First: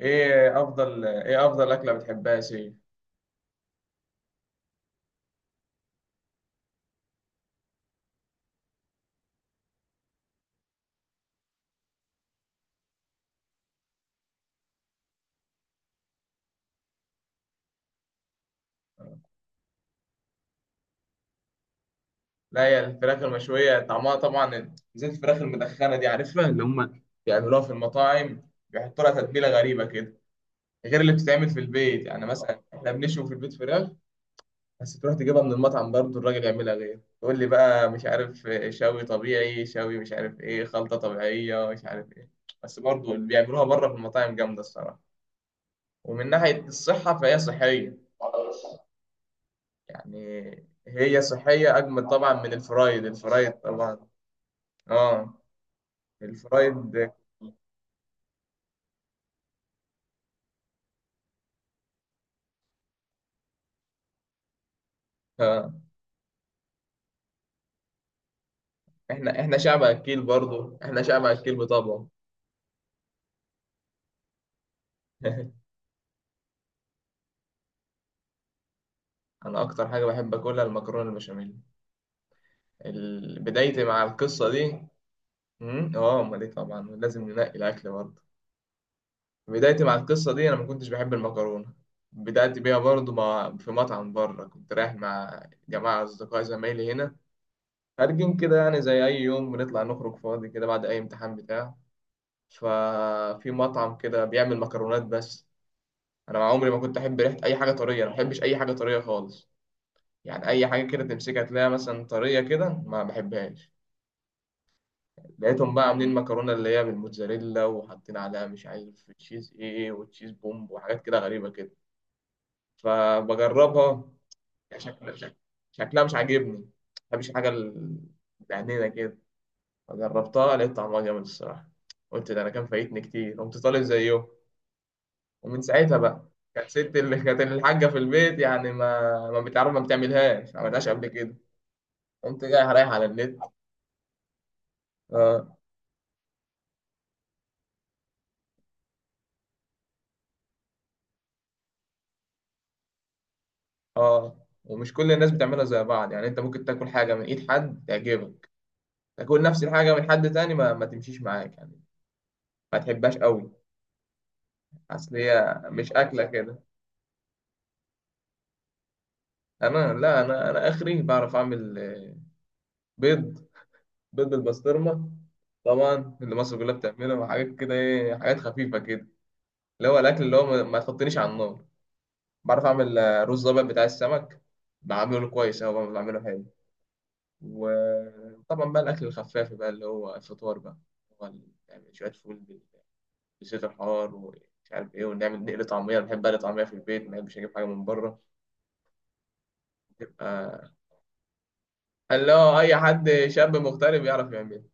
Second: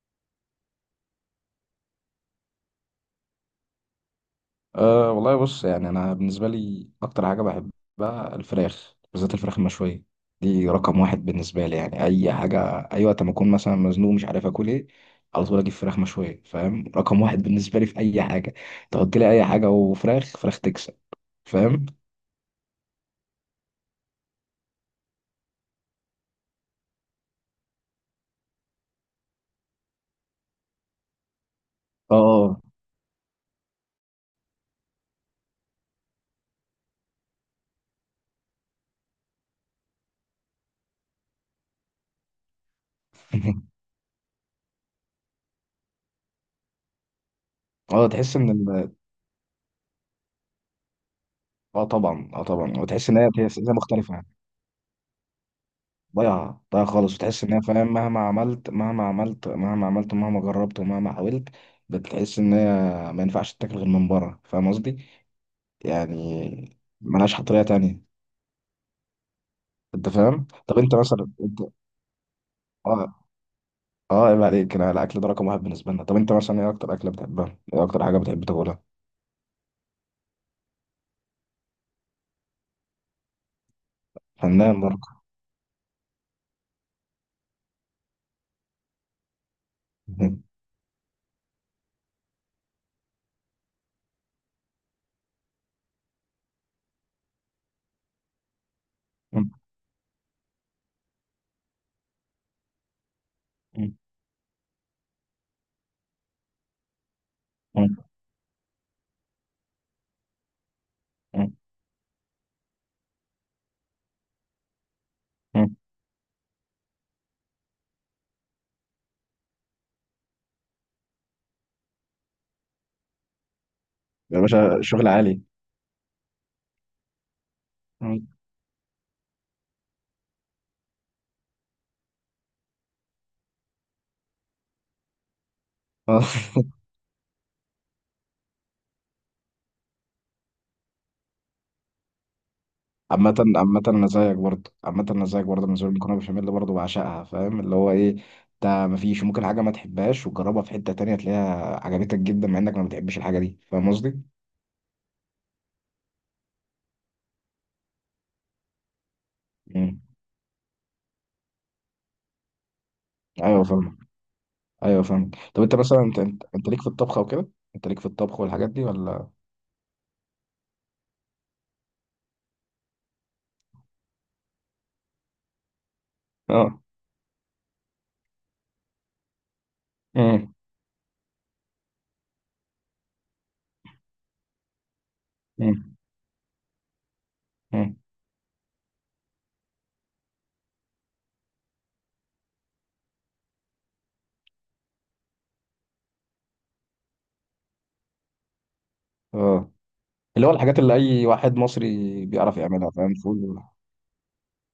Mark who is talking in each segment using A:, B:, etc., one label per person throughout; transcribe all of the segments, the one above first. A: ايه افضل اكله بتحبها يا سيف؟
B: أه والله، بص يعني أنا بالنسبة لي أكتر حاجة بحبها الفراخ، بالذات الفراخ المشوية، دي رقم واحد بالنسبة لي، يعني أي حاجة. أي وقت ما أكون مثلا مزنوق مش عارف آكل إيه، على طول أجيب فراخ مشوية، فاهم؟ رقم واحد بالنسبة لي في أي حاجة. تحط لي أي حاجة وفراخ فراخ تكسب، فاهم؟
A: لا، هي الفراخ المشويه طعمها طبعا زي الفراخ المدخنه دي، عارفها اللي هم بيعملوها في المطاعم، بيحطوا لها تتبيله غريبه كده. غير اللي بتتعمل في البيت، يعني
B: اه.
A: مثلا احنا بنشوي في البيت فراخ. بس تروح تجيبها من المطعم برضه الراجل يعملها غير، تقول لي بقى مش عارف شوي طبيعي، شوي مش عارف ايه، خلطه طبيعيه مش عارف ايه. بس برضه اللي بيعملوها بره في المطاعم جامده الصراحه. ومن ناحيه الصحه فهي صحيه.
B: اه، تحس إن
A: يعني هي صحية أجمل
B: طبعا،
A: طبعا
B: اه
A: من
B: طبعا،
A: الفرايد،
B: وتحس إن هي
A: الفرايد
B: هي
A: طبعا.
B: مختلفة.
A: اه،
B: ضايعة ضايعة
A: الفرايد.
B: خالص، وتحس إن هي، فاهم، مهما عملت مهما عملت مهما عملت ومهما جربت ومهما حاولت، بتحس إن هي ما ينفعش تتاكل غير من بره، فاهم قصدي؟
A: آه.
B: يعني ملهاش طريقة تانية.
A: احنا شعب
B: أنت
A: أكيل
B: فاهم؟
A: برضو،
B: طب أنت
A: احنا شعب
B: مثلا
A: أكيل
B: أنت،
A: بطبعه.
B: آه، آه عيب عليك، أنا الأكل ده رقم واحد بالنسبة لنا. طب أنت مثلا إيه أكتر أكلة بتحبها؟ إيه أكتر حاجة بتحب تاكلها؟
A: أنا أكتر حاجة بحب أكلها المكرونة البشاميل. بدايتي مع القصة دي.
B: فنان برضه.
A: اه، أمال إيه؟ طبعا لازم ننقي الأكل برضو. بدايتي مع القصة دي أنا ما كنتش بحب المكرونة. بدأت بيها برضو في مطعم بره كنت رايح مع جماعة أصدقاء زمايلي هنا. خارجين كده يعني زي أي يوم بنطلع نخرج فاضي كده بعد أي امتحان بتاع. ففي مطعم كده بيعمل مكرونات بس. انا مع عمري ما كنت احب ريحه اي حاجه طريه، انا ما بحبش اي حاجه طريه خالص. يعني اي حاجه كده تمسكها تلاقيها مثلا طريه كده، ما بحبهاش. لقيتهم بقى عاملين مكرونه اللي هي بالموتزاريلا وحاطين عليها مش عارف تشيز ايه، وتشيز بومب وحاجات كده غريبه كده. فبجربها.
B: يا باشا، شغل
A: شكلها شك-
B: عالي.
A: شكلها مش عاجبني، ما بحبش الحاجه بعنينه كده. فجربتها، لقيت طعمها جامد الصراحه. قلت ده انا كان فايتني كتير، قمت طالب زيه. ومن ساعتها بقى. كانت
B: آه.
A: ست اللي كانت الحاجه في البيت يعني ما ما بتعرف، ما بتعملهاش، ما عملتهاش قبل كده. قمت جاي رايح على
B: عامة
A: النت.
B: عامة أنا زيك برضه، عامة أنا زيك
A: اه،
B: برضه، بالنسبة لي المكرونة بشاميل برضه بعشقها، فاهم، اللي هو إيه، ده مفيش، ممكن حاجة ما تحبهاش وتجربها في حتة تانية تلاقيها عجبتك جدا مع إنك ما بتحبش الحاجة دي، فاهم
A: اه،
B: قصدي؟
A: ومش كل الناس بتعملها زي بعض. يعني انت ممكن تاكل حاجه من ايد حد تعجبك. تاكل نفس الحاجه
B: مم.
A: من حد تاني ما تمشيش معاك يعني. ما تحبهاش قوي.
B: أيوه فاهمك. أيوه
A: اصل
B: فاهمك.
A: هي
B: طب أنت
A: مش
B: مثلا أنت
A: اكله
B: أنت,
A: كده.
B: انت ليك في الطبخ أو كده؟ أنت ليك في الطبخ والحاجات دي ولا؟
A: انا، لا، انا اخري بعرف اعمل بيض. بيض بالبسطرمه. طبعا اللي مصر كلها
B: أه.
A: بتعمله، وحاجات كده ايه، حاجات خفيفه كده. اللي هو الاكل اللي هو
B: مم.
A: ما تحطنيش على النار. بعرف أعمل رز أبيض بتاع السمك. بعمله كويس أهو،
B: مم.
A: بعمله حلو.
B: مم.
A: وطبعا بقى الأكل الخفاف بقى اللي هو الفطار بقى. هو يعني شوية فول بزيت الحار ومش عارف إيه، ونعمل نقل طعمية. أنا بحب أقلي طعمية في البيت، ما بحبش أجيب حاجة من بره.
B: أه. اللي هو
A: تبقى
B: الحاجات اللي أي واحد مصري
A: اللي
B: بيعرف
A: هو أي
B: يعملها،
A: حد
B: فاهم،
A: شاب
B: فول.
A: مغترب يعرف يعمل.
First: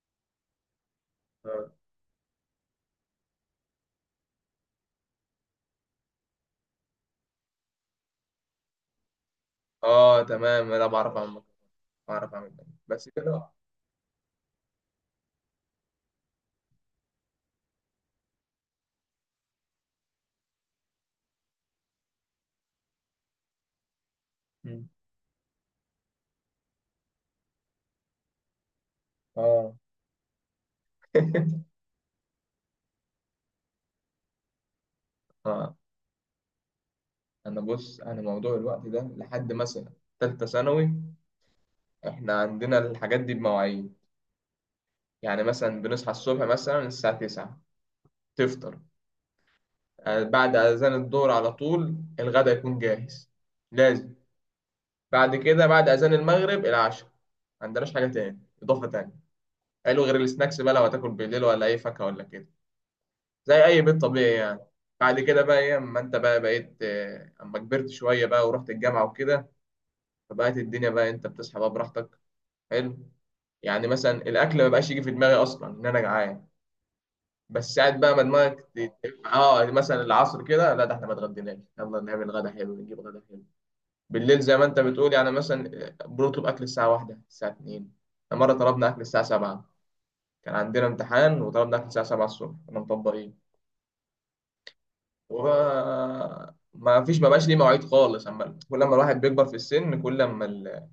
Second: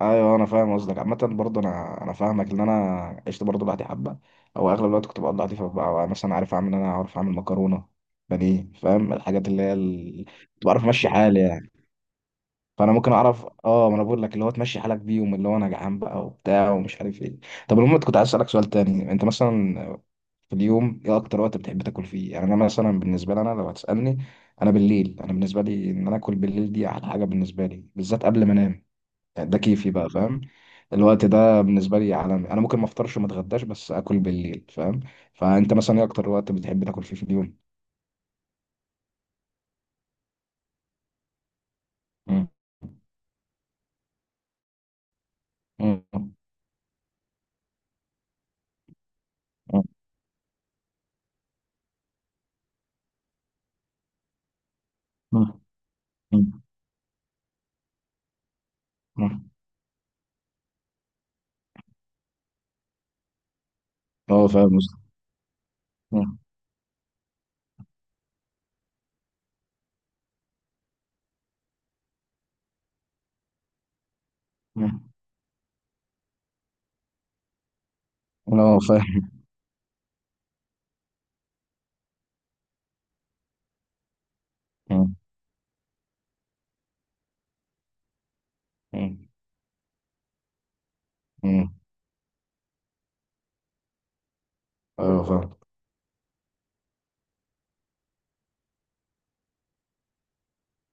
B: ايوه انا فاهم قصدك. عامه برضه
A: آه،
B: انا فاهمك، ان انا عشت برضه لوحدي حبه، او اغلب الوقت كنت بقضي لوحدي، فبقى مثلا عارف اعمل إيه، انا عارف اعمل مكرونه بانيه، فاهم، الحاجات اللي هي
A: آه،
B: كنت
A: تمام،
B: بعرف
A: أنا
B: امشي
A: بعرف
B: حالي
A: أعمل.
B: يعني.
A: بعرف أعمل
B: فانا
A: بس
B: ممكن اعرف،
A: كده.
B: اه ما انا بقول لك، اللي هو تمشي حالك بيهم، اللي هو انا جعان بقى وبتاع ومش عارف ايه. طب المهم كنت عايز اسالك سؤال تاني. انت مثلا في اليوم ايه اكتر وقت بتحب تاكل فيه؟ يعني انا مثلا بالنسبه لي، انا لو هتسالني انا
A: مم.
B: بالليل، انا بالنسبه لي ان انا اكل بالليل دي احلى حاجه بالنسبه لي، بالذات قبل ما انام، يعني ده
A: آه.
B: كيفي بقى، فاهم. الوقت ده بالنسبة لي عالمي، أنا ممكن ما أفطرش وما أتغداش بس أكل بالليل، فاهم. فأنت
A: آه،
B: مثلا إيه أكتر وقت بتحب تاكل فيه في اليوم؟
A: أنا بص أنا موضوع الوقت ده لحد مثلا تالتة ثانوي. احنا
B: مم.
A: عندنا الحاجات دي بمواعيد. يعني مثلا بنصحى
B: مم.
A: الصبح مثلا الساعة 9، تفطر.
B: مم.
A: بعد أذان الظهر على طول الغدا يكون جاهز، لازم. بعد
B: مم.
A: كده بعد أذان
B: مم.
A: المغرب العشاء. ما عندناش حاجة تاني، إضافة تانية
B: مم.
A: حلو غير السناكس بقى لو هتاكل بالليل، ولا أي فاكهة ولا كده، زي أي بيت طبيعي
B: أه
A: يعني.
B: فاهم قصدك.
A: بعد كده بقى إيه أما أنت
B: مم.
A: بقى بقيت أما كبرت شوية بقى ورحت الجامعة وكده، فبقت الدنيا بقى أنت بتصحى بقى براحتك. حلو. يعني مثلا الأكل ما بقاش يجي في
B: مم.
A: دماغي أصلا إن أنا جعان. بس قاعد بقى ما دماغك
B: أه فاهم.
A: مثلا العصر كده، لا ده احنا ما اتغديناش، يلا نعمل غدا حلو، نجيب غدا حلو. بالليل زي ما انت بتقول،
B: مم.
A: يعني مثلا بنطلب اكل الساعه واحدة، الساعه 2. مره طلبنا اكل الساعه
B: مم.
A: 7. كان عندنا امتحان
B: مم.
A: وطلبنا اكل الساعه 7 الصبح كنا مطبقين.
B: أه فاهم.
A: وما ما فيش، ما بقاش ليه مواعيد خالص. اما كل ما الواحد بيكبر في السن كل ما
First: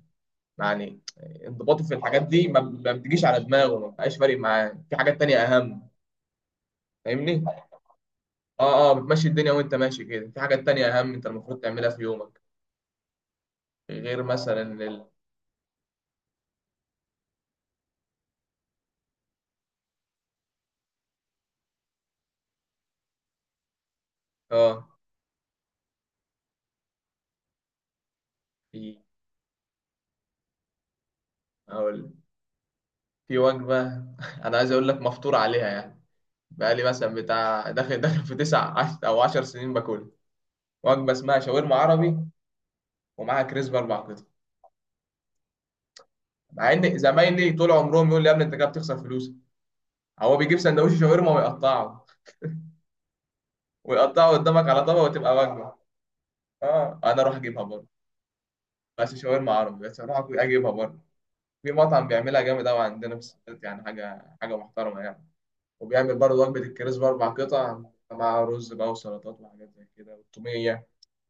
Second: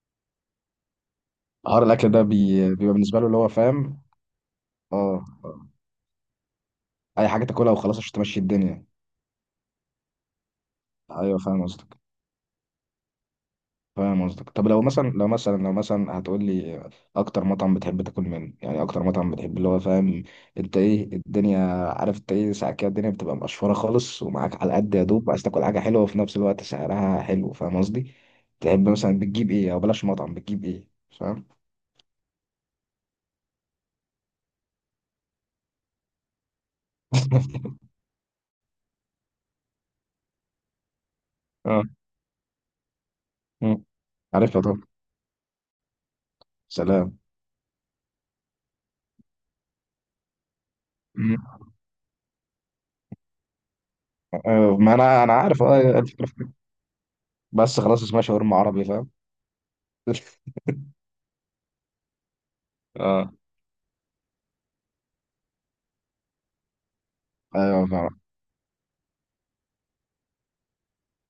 A: يعني
B: حوار
A: انضباطه في
B: الأكل
A: الحاجات
B: ده،
A: دي ما ما
B: بيبقى بالنسبة
A: بتجيش
B: له اللي
A: على
B: هو
A: دماغه، ما
B: فاهم،
A: بقاش فارق معاه، في حاجات
B: أه
A: تانية
B: أه.
A: اهم.
B: أي
A: فاهمني.
B: حاجة تاكلها وخلاص عشان تمشي الدنيا.
A: اه، اه، بتمشي الدنيا وانت ماشي كده، في حاجات تانية اهم انت
B: أيوه
A: المفروض
B: فاهم
A: تعملها
B: قصدك.
A: في يومك. غير
B: فاهم قصدك.
A: مثلا
B: طب لو مثلا لو مثلا لو مثلا هتقول لي اكتر مطعم بتحب تاكل منه، يعني اكتر مطعم بتحب، اللي هو فاهم، انت ايه الدنيا، عارف انت ايه، ساعات كده الدنيا بتبقى مقشفره خالص ومعاك على
A: اه،
B: قد يا دوب، عايز تاكل حاجه حلوه وفي نفس الوقت سعرها حلو، فاهم قصدي، تحب
A: في
B: مثلا بتجيب ايه؟ او بلاش مطعم، بتجيب ايه؟ فاهم.
A: اقول، في وجبة. انا عايز اقول لك مفطور عليها يعني. بقالي مثلا بتاع داخل، داخل في او عشر سنين باكلها. وجبة اسمها شاورما
B: اه.
A: عربي، ومعاها كريسب
B: مم.
A: اربع قطع.
B: عارفها طبعا.
A: مع ان
B: سلام.
A: زمايلي طول عمرهم يقول لي يا ابني انت كده بتخسر فلوسك. هو بيجيب سندوتش شاورما
B: مم.
A: ويقطعه، ويقطعه قدامك
B: آه،
A: على
B: ما
A: طبق
B: انا
A: وتبقى
B: عارف
A: وجبة.
B: اه الفكرة في كده.
A: اه انا اروح اجيبها
B: بس
A: برضه.
B: خلاص اسمها شاورما عربي، فاهم.
A: بس شاورما عربي، بس اروح اجيبها برضه. في مطعم بيعملها جامد قوي عندنا في
B: اه.
A: السويد، يعني حاجه، حاجه محترمه يعني. وبيعمل برضه وجبه الكريز باربع قطع،
B: ايوه فاهم.
A: مع رز بقى وسلطات وحاجات زي كده، والتوميه.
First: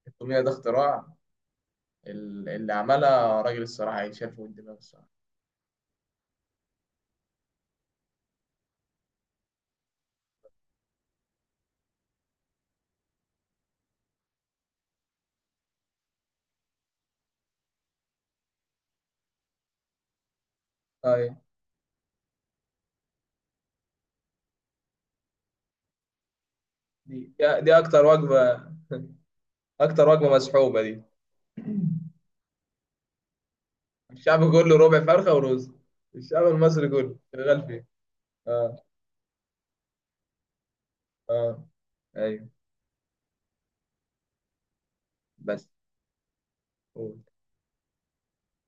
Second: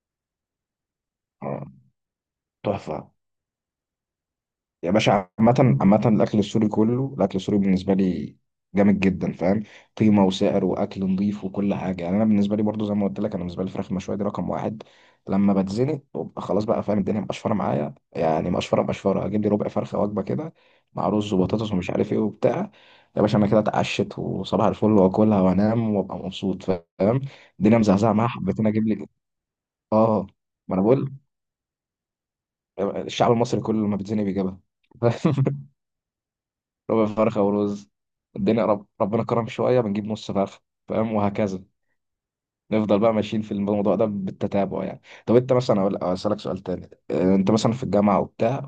A: التوميه ده اختراع،
B: آه،
A: اللي
B: تحفه.
A: عملها راجل الصراحه يشال فوق الدماغ
B: يا
A: الصراحه.
B: باشا، عامة عامة الأكل السوري كله، الأكل السوري بالنسبة لي جامد جدا، فاهم، قيمة وسعر وأكل نظيف وكل حاجة، يعني أنا بالنسبة لي برضو، زي ما قلت لك، أنا بالنسبة لي الفراخ المشوية دي رقم واحد. لما بتزنق ببقى خلاص بقى، فاهم، الدنيا مقشفرة معايا، يعني مقشفرة مقشفرة، أجيب لي ربع فرخة وجبة كده مع رز
A: طيب.
B: وبطاطس ومش عارف إيه وبتاع. يا باشا أنا كده اتعشت وصباح الفل، وأكلها وأنام وأبقى مبسوط،
A: دي
B: فاهم.
A: دي
B: الدنيا
A: اكتر
B: مزعزعة معايا،
A: وجبه
B: حبيت أنا أجيب لي.
A: اكتر
B: آه،
A: وجبه
B: ما
A: مسحوبه
B: أنا
A: دي.
B: بقول، الشعب المصري كله لما بيتزنق
A: الشعب
B: بيجيبها.
A: كله ربع فرخه ورز. الشعب المصري
B: ربع
A: كله
B: فرخة
A: شغال فيه.
B: ورز. الدنيا
A: اه،
B: ربنا كرم شوية بنجيب نص فرخة، فاهم وهكذا.
A: اه، ايوه،
B: نفضل بقى ماشيين في الموضوع ده بالتتابع يعني. طب انت
A: بس
B: مثلا اسألك سؤال تاني،
A: قول.
B: اه، انت مثلا في الجامعة وبتاع،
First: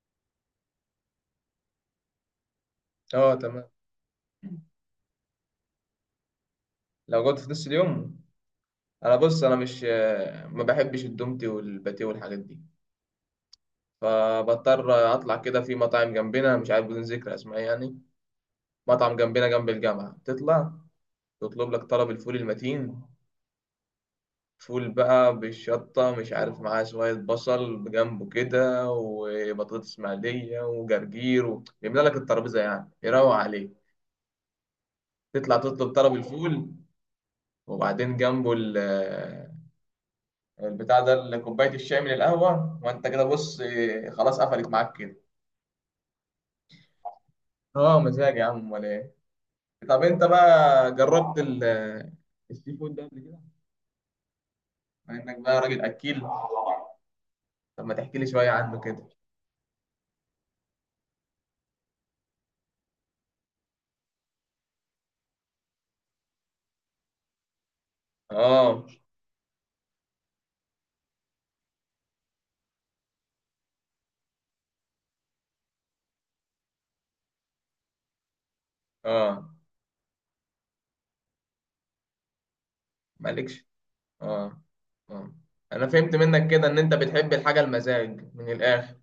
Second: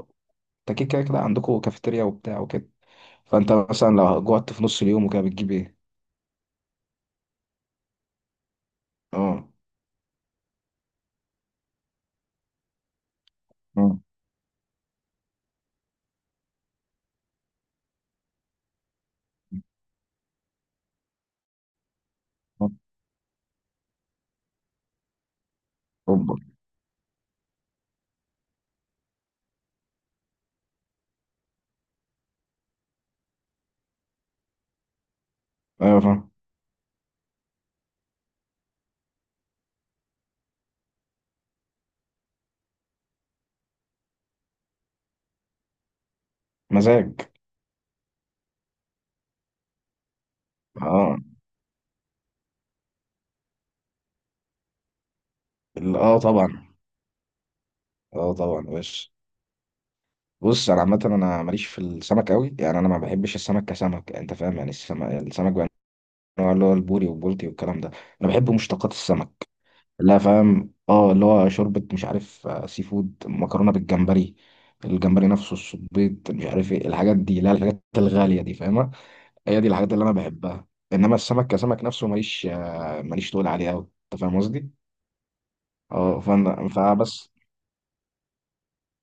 B: انت كده عندكم كافيتيريا وبتاع وكده.
A: اه،
B: فانت
A: تمام.
B: مثلا لو جوعت في نص اليوم وكده بتجيب ايه؟
A: لو جوت في نص اليوم، انا بص
B: اه.
A: انا مش ما بحبش الدومتي والباتيه والحاجات دي.
B: اه.
A: فبضطر اطلع كده في مطاعم جنبنا مش عارف بدون ذكر اسماء يعني. مطعم جنبنا جنب الجامعه، تطلع تطلب لك طلب الفول المتين، فول بقى بالشطه مش
B: اوبا.
A: عارف معاه شويه بصل بجنبه كده، وبطاطس مقليه وجرجير و يملى لك الترابيزه، يعني يروق عليه. تطلع تطلب
B: ايوه
A: طلب
B: فاهم.
A: الفول. وبعدين جنبه البتاع ده كوبايه الشاي من القهوه، وانت كده بص، خلاص قفلت معاك كده.
B: مزاج.
A: اه، مزاج يا عم ولا ايه؟ طب انت بقى
B: اه.
A: جربت السي فود ده قبل كده، مع انك بقى راجل اكيل؟
B: طبعا.
A: طب ما تحكي لي
B: اه
A: شويه
B: طبعا
A: عنه كده.
B: بس، بص انا عامه انا ماليش في السمك قوي، يعني انا ما بحبش السمك كسمك، انت فاهم، يعني السمك السمك النوع اللي هو البوري والبولتي والكلام ده. انا بحب
A: اه،
B: مشتقات السمك. لا فاهم، اه اللي هو شوربة مش عارف، آه، سي فود، مكرونة بالجمبري، الجمبري نفسه، الصبيط، مش عارف ايه الحاجات دي، لا الحاجات الغالية دي فاهمة.
A: اه،
B: هي دي الحاجات اللي انا بحبها. انما السمك كسمك نفسه ماليش، آه، ماليش تقول
A: مالكش.
B: عليه قوي، انت فاهم
A: اه،
B: قصدي.
A: اه، انا فهمت
B: اه
A: منك كده ان انت
B: فبس.
A: بتحب الحاجه المزاج من الاخر.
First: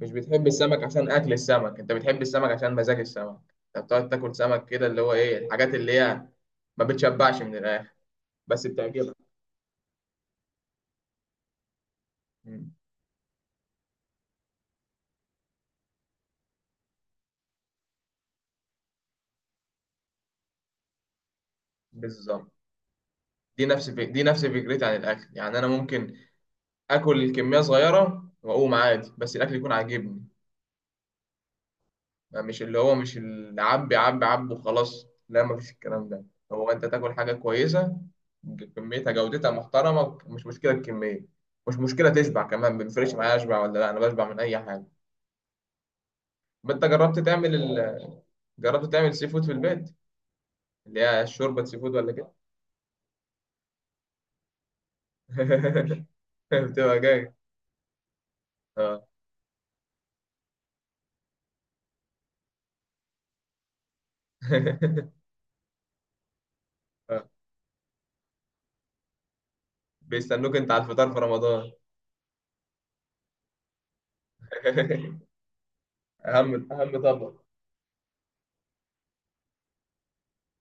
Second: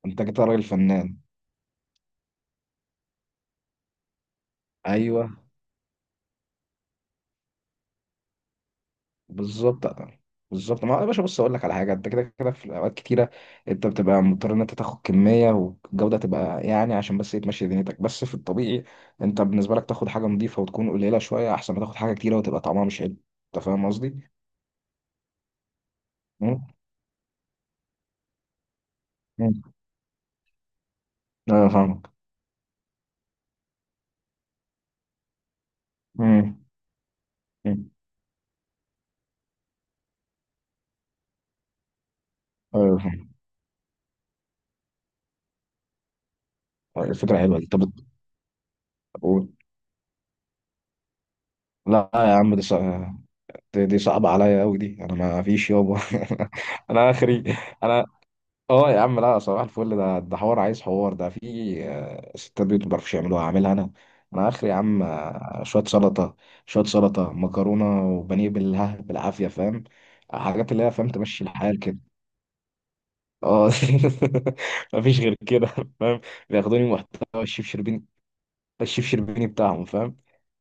A: مش
B: انت كده
A: بتحب
B: راجل
A: السمك عشان
B: فنان.
A: اكل السمك، انت بتحب السمك عشان مزاج السمك. انت بتقعد تاكل سمك كده اللي هو ايه
B: ايوه.
A: الحاجات اللي هي، ما بتشبعش من الاخر بس بتعجبك.
B: بالظبط. بالظبط، ما هو يا باشا، بص اقول لك على حاجه، انت كده كده
A: مم.
B: في اوقات كتيره انت بتبقى مضطر ان انت تاخد كميه والجوده تبقى، يعني عشان بس ايه تمشي دنيتك بس، في الطبيعي انت بالنسبه لك تاخد حاجه نظيفه وتكون قليله شويه احسن ما تاخد حاجه كتيره
A: بالظبط.
B: وتبقى طعمها مش حلو، انت فاهم
A: دي
B: قصدي؟
A: نفس فكرتي عن الاكل، يعني انا ممكن
B: مم.
A: اكل كميه صغيره واقوم عادي بس الاكل
B: مم.
A: يكون عاجبني.
B: ايوه فاهمك.
A: يعني مش اللي عبي عبي عبي وخلاص، لا مفيش الكلام ده.
B: مم.
A: هو انت تاكل حاجه
B: مم.
A: كويسه كميتها جودتها محترمه، مش مشكله الكميه، مش مشكله تشبع كمان، ما
B: ايوه
A: بيفرقش
B: فاهم.
A: معايا اشبع ولا لا، انا بشبع من اي حاجه. ما انت جربت
B: الفكره
A: تعمل
B: حلوه دي. طب،
A: جربت تعمل سي فود
B: قول.
A: في البيت، اللي هي شوربه سي فود
B: لا
A: ولا كده؟
B: يا عم، دي صعبه عليا قوي، دي انا ما فيش يابا.
A: بتبقى
B: انا
A: جاي.
B: اخري. انا، اه يا
A: اه.
B: عم، لا صباح الفل، ده حوار، عايز حوار ده في، آه، ستات بيوت ما بيعرفوش يعملوها هعملها انا. انا اخري يا عم، آه، شويه سلطه، شويه
A: آه.
B: سلطه مكرونه وبانيه بالها بالعافيه، فاهم،
A: بيستنوك انت
B: حاجات
A: على
B: اللي هي فاهم
A: الفطار في
B: تمشي
A: رمضان.
B: الحال كده. اه. مفيش غير كده، فاهم.
A: اهم،
B: بياخدوني
A: اهم طبق.
B: محتوى الشيف شربيني، الشيف شربيني بتاعهم، فاهم.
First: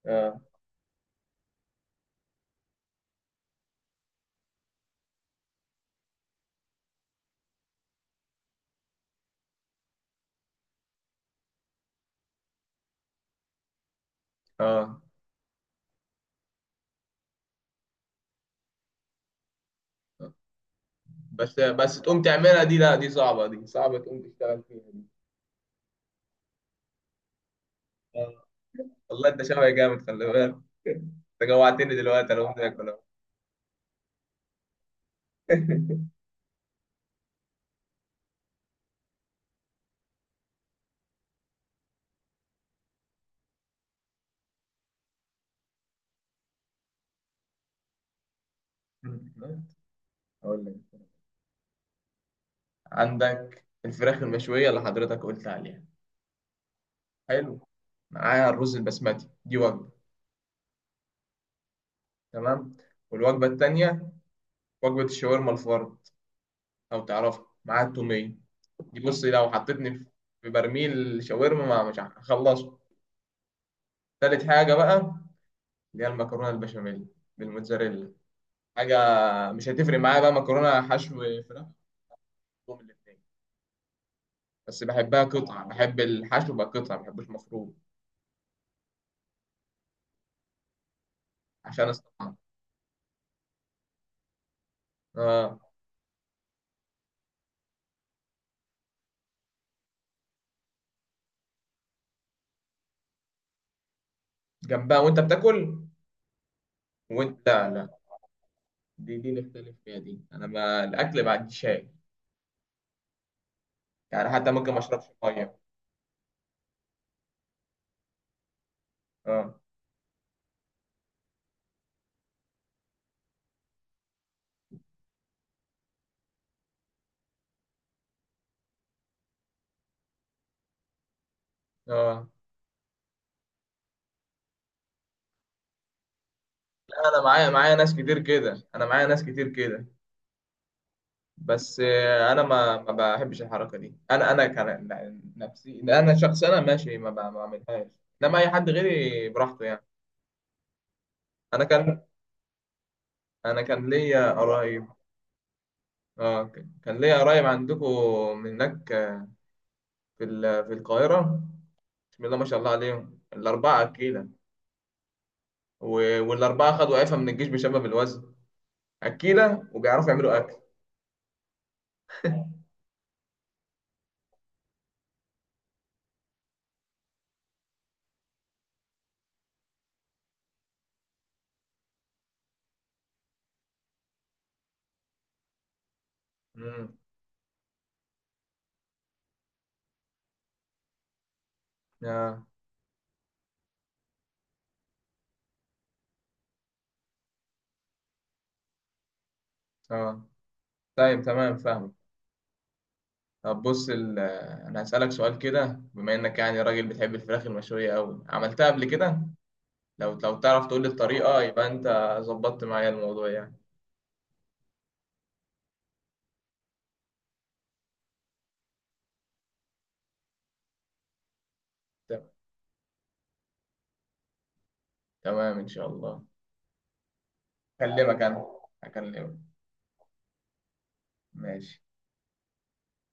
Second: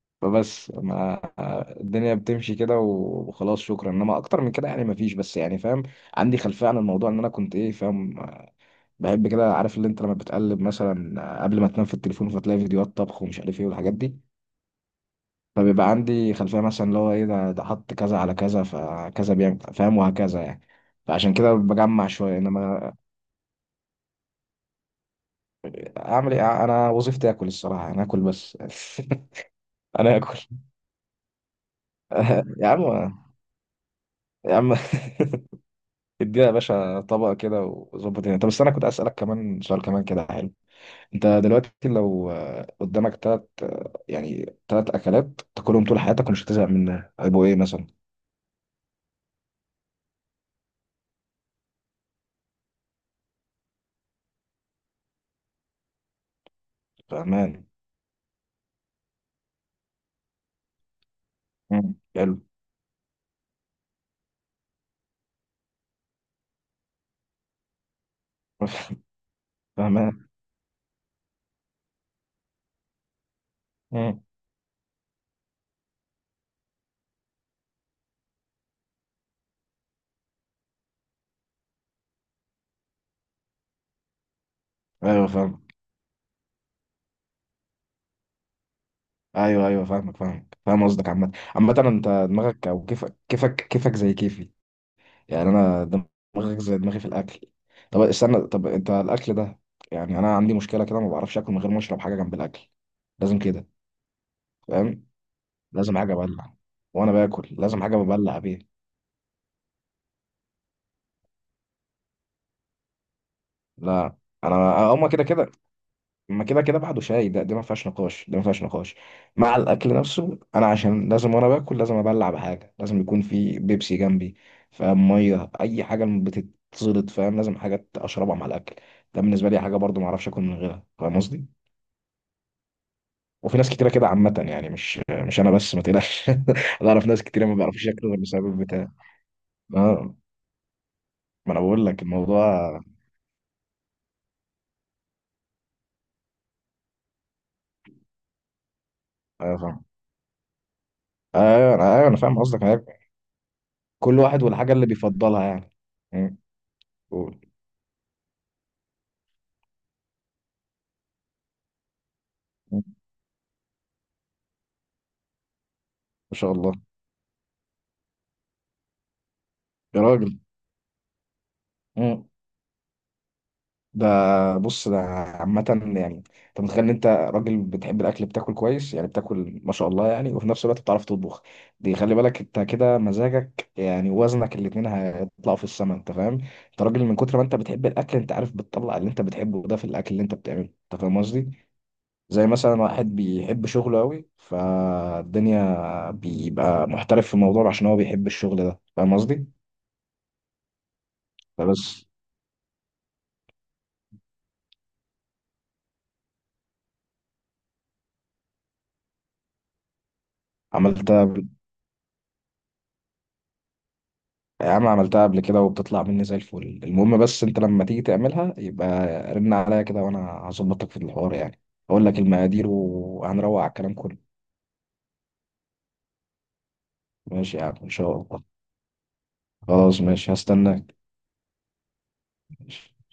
A: آه.
B: فبس ما، آه، الدنيا بتمشي كده وخلاص، شكرا، انما اكتر من كده يعني مفيش، بس يعني فاهم، عندي خلفيه عن الموضوع ان انا كنت ايه فاهم، بحب كده، عارف اللي انت لما بتقلب مثلا قبل ما تنام في التليفون فتلاقي فيديوهات طبخ ومش عارف ايه والحاجات دي،
A: اه،
B: فبيبقى عندي خلفية مثلا اللي هو ايه، ده حط كذا على كذا فكذا بيعمل، فاهم وهكذا يعني، فعشان كده
A: بس
B: بجمع
A: تقوم
B: شوية،
A: تعملها دي،
B: انما
A: لا دي صعبة، دي صعبة تقوم تشتغل فيها دي.
B: اعمل ايه، انا وظيفتي اكل الصراحة، انا اكل
A: آه.
B: بس.
A: والله انت شبهي جامد،
B: انا
A: خلي
B: اكل.
A: بالك. انت جوعتني دلوقتي، انا قمت
B: يا عم.
A: اكل أهو.
B: يا عم. ادينا يا باشا طبق كده وظبط الدنيا. طب بس انا كنت اسألك كمان سؤال كمان كده، حلو، انت دلوقتي لو، آه، قدامك تلات، آه، يعني تلات اكلات تاكلهم طول حياتك ومش هتزهق منها هيبقوا ايه مثلا؟
A: اقول لك، عندك الفراخ المشوية اللي حضرتك قلت عليها، حلو،
B: فاهمان.
A: معاها الرز البسمتي دي وجبة.
B: مم. حلو.
A: تمام. والوجبة التانية وجبة الشاورما الفرد، لو تعرفها معاها التومية. دي بص لو حطيتني
B: فاهمان.
A: في برميل شاورما ما مش هخلصه.
B: مم.
A: تالت حاجة بقى اللي هي المكرونة البشاميل بالموتزاريلا. حاجة مش هتفرق معايا بقى مكرونة حشو، فراخ، بحبهم الاتنين. بس بحبها
B: ايوه فاهم.
A: قطعة، بحب الحشو بقى قطعة ما بحبوش مفروض،
B: ايوه ايوه فاهمك فاهمك فاهم قصدك. عامة عامة
A: عشان
B: انت
A: استطعم.
B: دماغك او كيفك كيفك كيفك زي كيفي. يعني
A: اه،
B: انا دماغك زي دماغي في الاكل. طب استنى، طب انت الاكل ده، يعني انا عندي مشكلة كده ما بعرفش اكل من غير ما اشرب حاجة جنب الاكل، لازم كده،
A: جنبها
B: فاهم،
A: وانت بتاكل.
B: لازم حاجة ابلع، وانا
A: وانت
B: باكل
A: لا
B: لازم
A: لا،
B: حاجة ببلع بيها.
A: دي نختلف فيها، دي انا ما الاكل ما عنديش هاي.
B: لا
A: يعني حتى
B: انا،
A: ممكن ما اشربش
B: هما كده كده،
A: ميه.
B: ما كده كده بعده شاي، ده ما فيهاش نقاش، ده ما فيهاش نقاش.
A: اه،
B: مع الاكل نفسه انا عشان لازم، وانا باكل لازم ابلع بحاجه، لازم يكون في بيبسي جنبي، فاهم، ميه اي حاجه بتتزلط، فاهم لازم حاجه اشربها مع الاكل، ده بالنسبه لي حاجه برضو ما اعرفش اكل من غيرها، فاهم قصدي.
A: اه،
B: وفي ناس كتيره كده عامه، يعني مش انا بس، ما تقلقش، انا اعرف
A: لا انا
B: ناس كتيره
A: معايا
B: ما
A: معايا
B: بيعرفوش
A: ناس
B: ياكلوا
A: كتير
B: غير بسبب
A: كده، انا
B: بتاع.
A: معايا ناس كتير كده.
B: اه ما انا
A: بس
B: بقول لك
A: انا ما
B: الموضوع.
A: ما بحبش الحركه دي، انا كان نفسي انا شخص انا ماشي ما بعملهاش. انما اي حد غيري
B: ايوه
A: براحته يعني.
B: فاهم.
A: انا
B: ايوه انا
A: كان
B: ايوه انا فاهم قصدك.
A: انا كان
B: كل
A: ليا
B: واحد والحاجة اللي
A: قرايب.
B: بيفضلها يعني. مم.
A: اه كان ليا
B: قول.
A: قرايب عندكم من هناك، في في القاهره. بسم الله ما شاء الله
B: مم.
A: عليهم الاربعه اكيله.
B: ما شاء الله.
A: والاربعه خدوا عفه من الجيش بسبب الوزن. اكيله
B: يا
A: وبيعرفوا يعملوا
B: راجل.
A: اكل.
B: مم. ده بص، ده عامة يعني، انت متخيل ان انت راجل بتحب الاكل، بتاكل كويس يعني، بتاكل ما شاء الله يعني، وفي نفس الوقت بتعرف تطبخ، دي خلي بالك، انت كده مزاجك، يعني وزنك الاتنين هيطلعوا في السما، انت فاهم. انت
A: امم.
B: راجل، من كتر ما انت بتحب الاكل، انت عارف، بتطلع اللي انت بتحبه ده في الاكل اللي انت بتعمله، انت فاهم قصدي،
A: اه،
B: زي مثلا واحد بيحب شغله قوي فالدنيا بيبقى محترف في الموضوع عشان هو بيحب الشغل ده، فاهم قصدي.
A: اه، طيب، تمام، فاهم.
B: فبس.
A: طب بص انا هسالك سؤال كده، بما انك يعني راجل بتحب الفراخ المشويه قوي، عملتها قبل كده، لو تعرف تقول لي
B: عملتها
A: الطريقه
B: ب-
A: يبقى انت ظبطت معايا الموضوع يعني.
B: يا عم عملتها قبل كده وبتطلع مني زي الفل، المهم بس انت لما تيجي تعملها يبقى رن عليا كده وانا هظبطك في الحوار، يعني اقول لك المقادير وهنروق على الكلام كله.
A: تمام إن شاء الله.
B: ماشي يا عم، ان شاء
A: أكلمك
B: الله.
A: أنا، أكلمك.
B: خلاص ماشي، هستناك.
A: ماشي.